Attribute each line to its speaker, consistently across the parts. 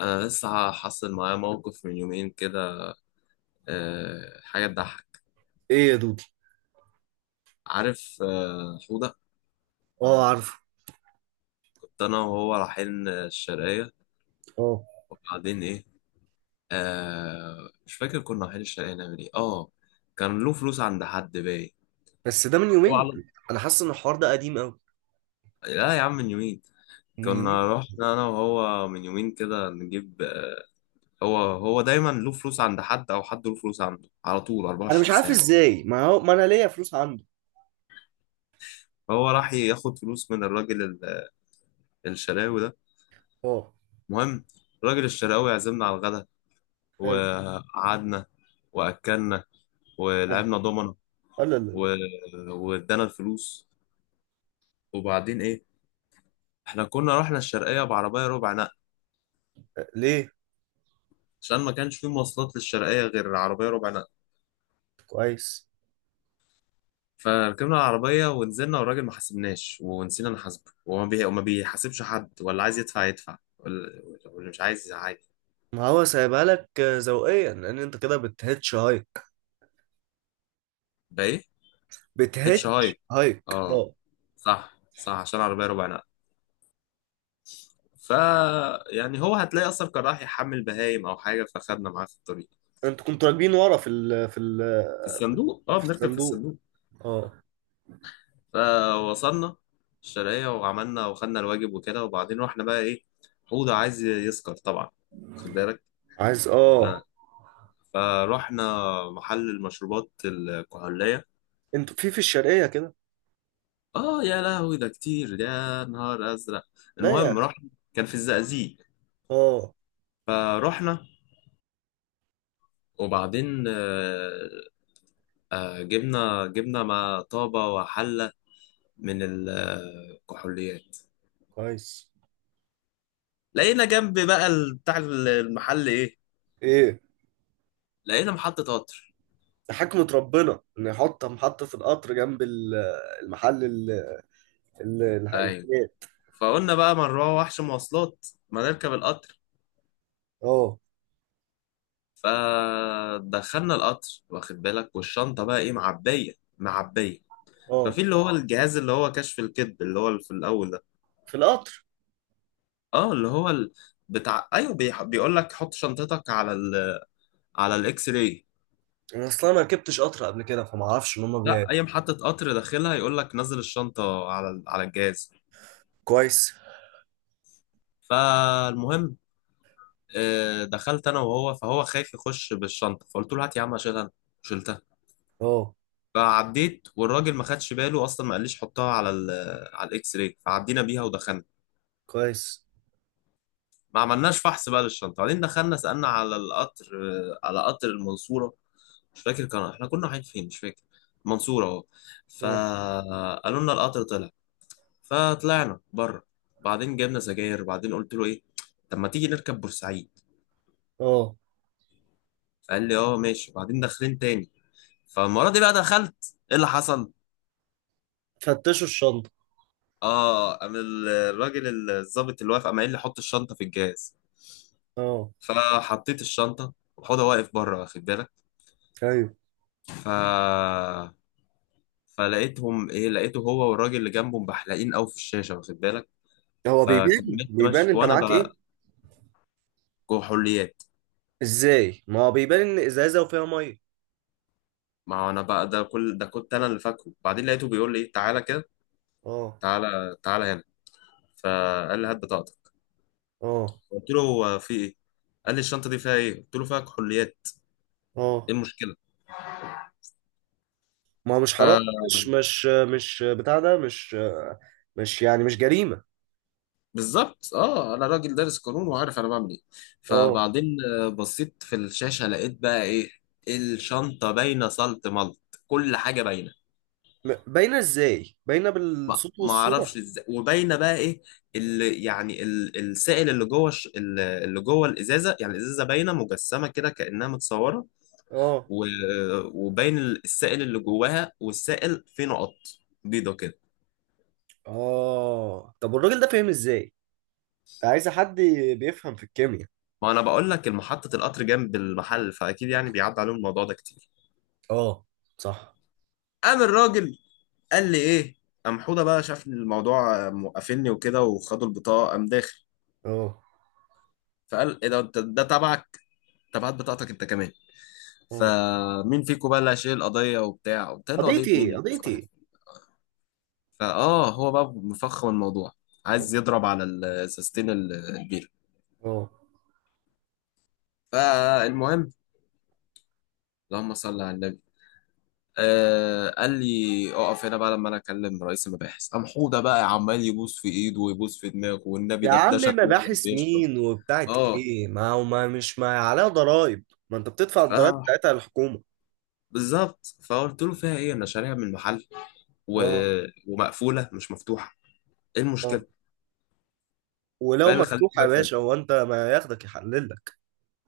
Speaker 1: أنا لسه حصل معايا موقف من يومين كده. حاجة تضحك.
Speaker 2: ايه يا دودي؟
Speaker 1: عارف حودة؟
Speaker 2: اه، عارفه.
Speaker 1: كنت أنا وهو رايحين الشرقية،
Speaker 2: اه،
Speaker 1: وبعدين إيه؟ مش فاكر، كنا رايحين الشرقية نعمل إيه؟ كان له فلوس عند حد باين.
Speaker 2: بس ده من
Speaker 1: هو
Speaker 2: يومين.
Speaker 1: على
Speaker 2: انا حاسس ان الحوار ده قديم قوي.
Speaker 1: لا يا عم، من يومين.
Speaker 2: من يومين.
Speaker 1: كنا رحنا أنا وهو من يومين كده نجيب، هو دايما له فلوس عند حد أو حد له فلوس عنده على طول
Speaker 2: انا مش
Speaker 1: 24
Speaker 2: عارف
Speaker 1: ساعة.
Speaker 2: ازاي، ما هو ما انا ليا فلوس عنده.
Speaker 1: فهو راح ياخد فلوس من الراجل الشراوي ده.
Speaker 2: اه.
Speaker 1: المهم، الراجل الشراوي عزمنا على الغدا،
Speaker 2: حلو
Speaker 1: وقعدنا واكلنا
Speaker 2: حلو.
Speaker 1: ولعبنا دومنا
Speaker 2: لا لا لا.
Speaker 1: و... وادانا الفلوس. وبعدين ايه؟ احنا كنا رحنا الشرقيه بعربيه ربع نقل،
Speaker 2: لا. ليه؟
Speaker 1: عشان ما كانش في مواصلات للشرقيه غير عربيه ربع نقل.
Speaker 2: كويس.
Speaker 1: فركبنا العربيه ونزلنا، والراجل ما حاسبناش، ونسينا نحاسبه، وما بيحاسبش حد، ولا عايز يدفع يدفع، واللي مش عايز عادي.
Speaker 2: ما هو سايبها لك، ذوقيا، لان انت كده بتهتش هايك.
Speaker 1: بقى ايه؟ اتش
Speaker 2: بتهتش
Speaker 1: هايك،
Speaker 2: هايك.
Speaker 1: اه،
Speaker 2: اه.
Speaker 1: صح صح عشان عربيه ربع نقل. ف يعني هو هتلاقي اصلا كان راح يحمل بهايم او حاجه، فخدنا معاه في الطريق.
Speaker 2: انتوا كنتوا راكبين ورا في ال،
Speaker 1: في الصندوق، اه،
Speaker 2: في
Speaker 1: بنركب في
Speaker 2: الصندوق.
Speaker 1: الصندوق.
Speaker 2: اه.
Speaker 1: فوصلنا الشرقية، وعملنا وخدنا الواجب وكده، وبعدين رحنا بقى ايه؟ حوضة عايز يسكر طبعا، خد بالك.
Speaker 2: عايز.
Speaker 1: ف-
Speaker 2: اه.
Speaker 1: فروحنا محل المشروبات الكحولية.
Speaker 2: انتوا في الشرقية كده؟
Speaker 1: اه يا لهوي، ده كتير، يا نهار ازرق.
Speaker 2: لا يا
Speaker 1: المهم
Speaker 2: اخي.
Speaker 1: رحنا، كان في الزقازيق.
Speaker 2: اه.
Speaker 1: فروحنا، وبعدين جبنا ما طابة وحلة من الكحوليات.
Speaker 2: كويس.
Speaker 1: لقينا جنب بقى بتاع المحل ايه،
Speaker 2: ايه.
Speaker 1: لقينا محطة قطر.
Speaker 2: ده حكمة ربنا إنه يحط محطة القطر جنب المحل
Speaker 1: ايوه.
Speaker 2: الحاجات.
Speaker 1: فقلنا بقى، ما نروح وحش مواصلات، ما نركب القطر.
Speaker 2: اه.
Speaker 1: فدخلنا القطر واخد بالك، والشنطة بقى ايه، معبية معبية.
Speaker 2: اه.
Speaker 1: ففي اللي هو اه الجهاز، اللي هو كشف الكذب، اللي هو اللي في الأول ده،
Speaker 2: في القطر.
Speaker 1: اه، اللي هو بتاع، ايوه، بيقول لك حط شنطتك على على الاكس راي.
Speaker 2: أنا أصلا ما ركبتش قطر قبل كده فما أعرفش إن هما بيعملوا.
Speaker 1: لا، اي محطة قطر داخلها يقول لك نزل الشنطة على على الجهاز.
Speaker 2: كويس.
Speaker 1: فالمهم، دخلت انا وهو، فهو خايف يخش بالشنطة، فقلت له هات يا عم اشيلها أنا. وشلتها.
Speaker 2: اه.
Speaker 1: فعديت، والراجل ما خدش باله اصلا، ما قاليش حطها على ال على الاكس راي، فعدينا بيها ودخلنا.
Speaker 2: كويس.
Speaker 1: ما عملناش فحص بقى للشنطه، بعدين دخلنا سالنا على القطر، على قطر المنصوره. مش فاكر كان احنا كنا رايحين فين، مش فاكر، المنصوره اهو.
Speaker 2: اه.
Speaker 1: فقالوا لنا القطر طلع، فطلعنا بره. بعدين جبنا سجاير، بعدين قلت له ايه، طب ما تيجي نركب بورسعيد؟
Speaker 2: اه.
Speaker 1: فقال لي اه ماشي، بعدين داخلين تاني. فالمره دي بقى دخلت، ايه اللي حصل؟
Speaker 2: فتشوا الشنطة.
Speaker 1: اه، قام الراجل الظابط اللي واقف، قايل لي حط الشنطه في الجهاز.
Speaker 2: اه.
Speaker 1: فحطيت الشنطة، وحوضة واقف بره واخد بالك.
Speaker 2: ايوه.
Speaker 1: ف... فلقيتهم ايه، لقيته هو والراجل اللي جنبه بحلقين قوي في الشاشة واخد بالك.
Speaker 2: هو بيبان
Speaker 1: فكملت
Speaker 2: بيبان
Speaker 1: ماشي
Speaker 2: أنت
Speaker 1: وانا
Speaker 2: معاك إيه؟
Speaker 1: بقى جوه حليات.
Speaker 2: إزاي؟ ما هو بيبان إن إزازة وفيها مية.
Speaker 1: ما هو انا بقى، ده كل ده كنت انا اللي فاكره، بعدين لقيته بيقول لي ايه، تعالى كده،
Speaker 2: اه.
Speaker 1: تعالى تعالى هنا. فقال لي هات بطاقتك،
Speaker 2: اه.
Speaker 1: قلت له هو في ايه؟ قال لي الشنطة دي فيها ايه؟ قلت له فيها كحوليات.
Speaker 2: اه.
Speaker 1: ايه
Speaker 2: ما هو مش حرام. مش
Speaker 1: المشكلة؟
Speaker 2: مش مش بتاع ده، مش يعني مش جريمة.
Speaker 1: بالظبط، اه، انا راجل دارس قانون وعارف انا بعمل ايه.
Speaker 2: اه.
Speaker 1: فبعدين بصيت في الشاشه، لقيت بقى ايه، الشنطه باينه صلت ملط، كل حاجه باينه.
Speaker 2: باينه ازاي؟ باينه
Speaker 1: ما
Speaker 2: بالصوت
Speaker 1: ما اعرفش
Speaker 2: والصوره.
Speaker 1: ازاي، وباينه بقى ايه، اللي يعني السائل اللي جوه اللي جوه الازازه، يعني الازازه باينه مجسمه كده كانها متصوره.
Speaker 2: اه.
Speaker 1: و- وباين السائل اللي جواها، والسائل فيه نقط بيضه كده.
Speaker 2: اه. طب والراجل ده فاهم ازاي؟ انت عايز حد بيفهم في الكيمياء.
Speaker 1: ما انا بقول لك محطه القطر جنب المحل، فاكيد يعني بيعدي عليهم الموضوع ده كتير.
Speaker 2: اه. صح.
Speaker 1: قام الراجل قال لي ايه، قام حوده بقى شاف إن الموضوع موقفني وكده، وخدوا البطاقه، قام داخل.
Speaker 2: اه.
Speaker 1: فقال ايه ده، انت ده تبعك، تبعت بطاقتك انت كمان.
Speaker 2: اه.
Speaker 1: فمين فيكم بقى اللي هيشيل القضيه وبتاع؟ قلت له قضيه
Speaker 2: قضيتي
Speaker 1: مين
Speaker 2: ايه؟
Speaker 1: يا عم،
Speaker 2: قضيتي
Speaker 1: صباح
Speaker 2: ايه؟
Speaker 1: الفل. هو بقى مفخم الموضوع،
Speaker 2: اه.
Speaker 1: عايز يضرب على السستين البير.
Speaker 2: آه.
Speaker 1: فالمهم، اللهم صل على النبي. آه، قال لي اقف هنا بقى لما انا اكلم رئيس المباحث. قام حوده بقى عمال يبوس في ايده ويبوس في دماغه، والنبي
Speaker 2: يا
Speaker 1: ده
Speaker 2: عم،
Speaker 1: شكل واحد
Speaker 2: مباحث
Speaker 1: بيشرب.
Speaker 2: مين وبتاعت ايه؟ ما هو، ما عليها ضرائب. ما انت بتدفع الضرائب
Speaker 1: اه
Speaker 2: بتاعتها للحكومه.
Speaker 1: بالظبط، فقلت له فيها ايه، انا شاريها من المحل و...
Speaker 2: اه.
Speaker 1: ومقفوله مش مفتوحه، ايه
Speaker 2: اه.
Speaker 1: المشكله؟
Speaker 2: ولو
Speaker 1: فايه اللي خليك
Speaker 2: مفتوحه يا
Speaker 1: واقف؟
Speaker 2: باشا، هو انت ما ياخدك يحلل لك؟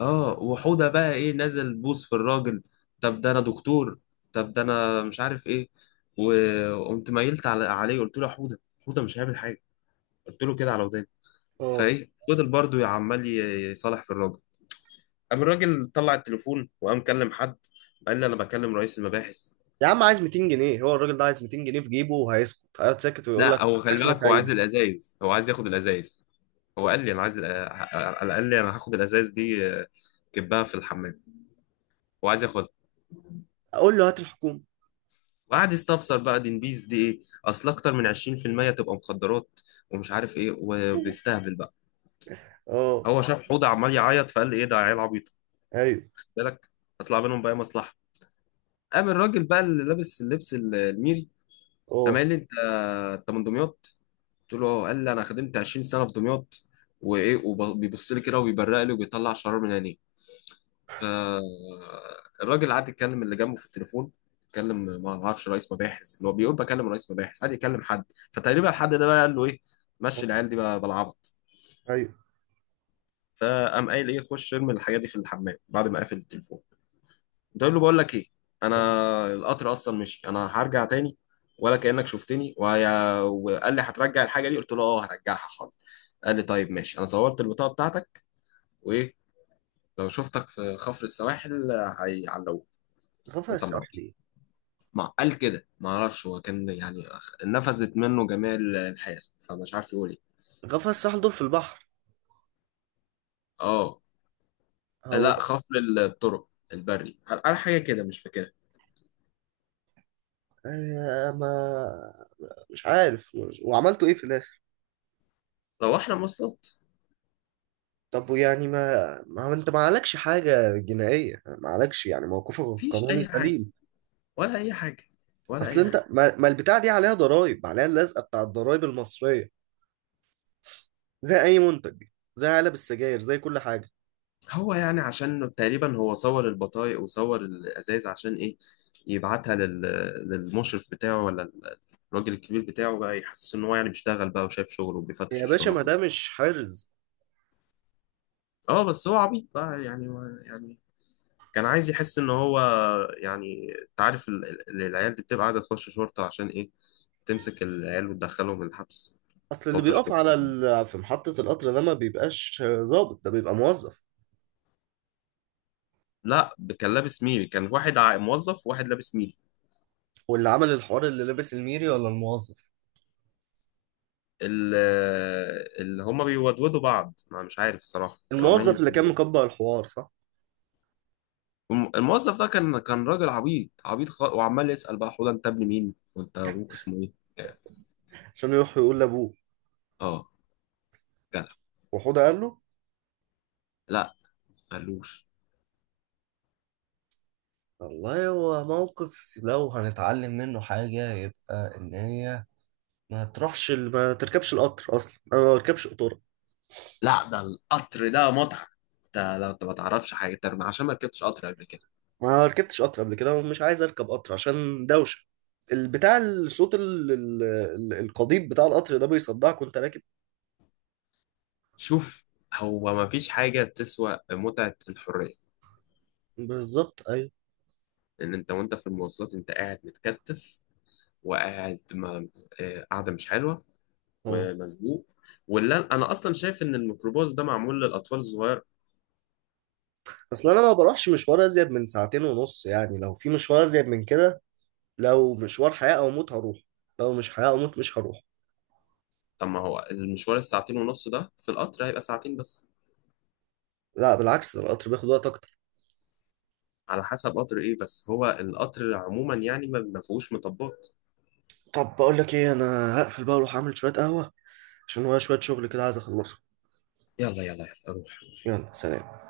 Speaker 1: اه، وحوده بقى ايه نازل بوس في الراجل، طب ده انا دكتور، طب ده انا مش عارف ايه. وقمت ميلت عليه، قلت له يا حوده، حوده مش هيعمل حاجه، قلت له كده على وداني.
Speaker 2: اه.
Speaker 1: فايه فضل برضه عمال يصالح في الراجل. قام الراجل طلع التليفون، وقام كلم حد، قال لي انا بكلم رئيس المباحث.
Speaker 2: يا عم، عايز 200 جنيه. هو الراجل ده عايز 200 جنيه في جيبه وهيسكت؟ هيقعد ساكت ويقول لك
Speaker 1: لا هو خلي
Speaker 2: احنا
Speaker 1: بالك، هو
Speaker 2: سعيد؟
Speaker 1: عايز الازايز، هو عايز ياخد الازايز. هو قال لي انا عايز، انا قال لي انا هاخد الازاز دي، كبها في الحمام، وعايز ياخدها.
Speaker 2: اقول له هات الحكومه.
Speaker 1: وقعد يستفسر بقى، دي نبيز، دي ايه، اصل اكتر من 20% تبقى مخدرات، ومش عارف ايه، وبيستهبل بقى.
Speaker 2: اه.
Speaker 1: هو شاف حوضه عمال يعيط، فقال لي ايه ده عيال عبيط،
Speaker 2: ايوه.
Speaker 1: خد بالك، هطلع منهم بقى مصلحه. قام الراجل بقى اللي لابس اللبس الميري، قام
Speaker 2: اه.
Speaker 1: قال لي انت، انت من دمياط؟ قلت له اه، قال لي انا خدمت 20 سنه في دمياط، وايه، وبيبص لي كده وبيبرق لي وبيطلع شرار من عينيه. فالراجل قعد يتكلم اللي جنبه في التليفون، اتكلم، ما اعرفش رئيس مباحث، اللي هو بيقول بكلم رئيس مباحث، قعد يكلم حد. فتقريبا الحد ده بقى قال له ايه،
Speaker 2: آه.
Speaker 1: مشي العيال دي بقى بالعبط.
Speaker 2: ايوه.
Speaker 1: فقام قايل ايه، خش ارمي الحاجه دي في الحمام، بعد ما قافل التليفون. قلت له بقول لك ايه، انا
Speaker 2: آه.
Speaker 1: القطر اصلا مشي، انا هرجع تاني، ولا كانك شفتني، وقال لي هترجع الحاجه دي، قلت له اه هرجعها حاضر. قال لي طيب ماشي، انا صورت البطاقه بتاعتك، وايه، لو شفتك في خفر السواحل هيعلقوك
Speaker 2: غفر
Speaker 1: وانت مروح،
Speaker 2: الساحل ايه؟
Speaker 1: ما قال كده. ما اعرفش هو كان يعني نفذت منه جميع الحياة، فمش عارف يقول ايه.
Speaker 2: غفر الساحل دول في البحر.
Speaker 1: اه،
Speaker 2: هو.
Speaker 1: لا خفر الطرق البري، قال حاجة كده مش فاكرها.
Speaker 2: آه، ما مش عارف. وعملتوا ايه في الاخر؟
Speaker 1: روحنا مواصلات.
Speaker 2: طب يعني، ما هو انت ما عليكش حاجه جنائيه. ما عليكش، يعني موقفك
Speaker 1: مفيش
Speaker 2: القانوني
Speaker 1: اي حاجة،
Speaker 2: سليم.
Speaker 1: ولا اي حاجة، ولا
Speaker 2: اصل
Speaker 1: اي حاجة.
Speaker 2: انت ما البتاع دي عليها ضرائب، عليها اللزقه بتاع الضرائب المصريه. زي اي منتج. زي علب السجاير، زي كل حاجه.
Speaker 1: هو يعني عشان تقريبا هو صور البطايق وصور الازايز عشان ايه، يبعتها للمشرف بتاعه، ولا الراجل الكبير بتاعه بقى، يحسس ان هو يعني بيشتغل بقى وشايف شغله وبيفتش
Speaker 2: يا باشا ما
Speaker 1: الشنط
Speaker 2: ده
Speaker 1: وكده.
Speaker 2: مش حرز.
Speaker 1: اه، بس هو عبيط بقى يعني، يعني كان عايز يحس ان هو، يعني انت عارف العيال دي بتبقى عايزه تخش شرطه عشان ايه، تمسك العيال وتدخلهم الحبس،
Speaker 2: اصل اللي
Speaker 1: تقعد
Speaker 2: بيقف
Speaker 1: تشخط فيهم.
Speaker 2: في محطة القطر ده ما بيبقاش ظابط، ده بيبقى موظف.
Speaker 1: لا ده كان لابس ميري، كان واحد موظف وواحد لابس ميري.
Speaker 2: واللي عمل الحوار اللي لابس الميري ولا الموظف؟
Speaker 1: ال- اللي هما بيودودوا بعض، ما مش عارف الصراحه كانوا عمالين
Speaker 2: الموظف اللي كان
Speaker 1: يتكلموا.
Speaker 2: مكبر الحوار، صح.
Speaker 1: الموظف ده كان راجل عبيط عبيط وعمال يسال بقى حوده انت ابن مين، وانت ابوك اسمه ايه يعني.
Speaker 2: عشان يروح يقول لابوه.
Speaker 1: اه جدع.
Speaker 2: وحوده قال له.
Speaker 1: لا قالوش.
Speaker 2: والله هو موقف. لو هنتعلم منه حاجة يبقى إن هي ما تروحش ال- ما تركبش القطر أصلا. أنا ما بركبش قطورة.
Speaker 1: لا ده القطر ده متعة، انت لو انت ما تعرفش حاجة، انت عشان ما ركبتش قطر قبل كده.
Speaker 2: ما ركبتش قطر قبل كده ومش عايز أركب قطر عشان دوشة. البتاع، الصوت القضيب بتاع القطر ده بيصدعك وأنت راكب.
Speaker 1: شوف، هو ما فيش حاجة تسوى متعة الحرية.
Speaker 2: بالظبط.
Speaker 1: ان انت وانت في المواصلات انت قاعد متكتف، وقاعد ما قاعدة مش حلوة
Speaker 2: أيوه.
Speaker 1: ومسبوق. ولا انا اصلا شايف ان الميكروباص ده معمول للاطفال الصغير.
Speaker 2: اصل انا ما بروحش مشوار ازيد من ساعتين ونص. يعني لو في مشوار ازيد من كده، لو مشوار حياة او موت هروح. لو مش حياة او موت مش هروح.
Speaker 1: طب ما هو المشوار الساعتين ونص ده في القطر هيبقى ساعتين بس،
Speaker 2: لا، بالعكس، ده القطر بياخد وقت اكتر.
Speaker 1: على حسب قطر ايه، بس هو القطر عموما يعني ما فيهوش مطبات.
Speaker 2: طب بقول لك ايه، انا هقفل بقى واروح اعمل شوية قهوة عشان ورايا شوية شغل كده عايز اخلصه.
Speaker 1: يلا يلا يلا روح.
Speaker 2: يلا سلام.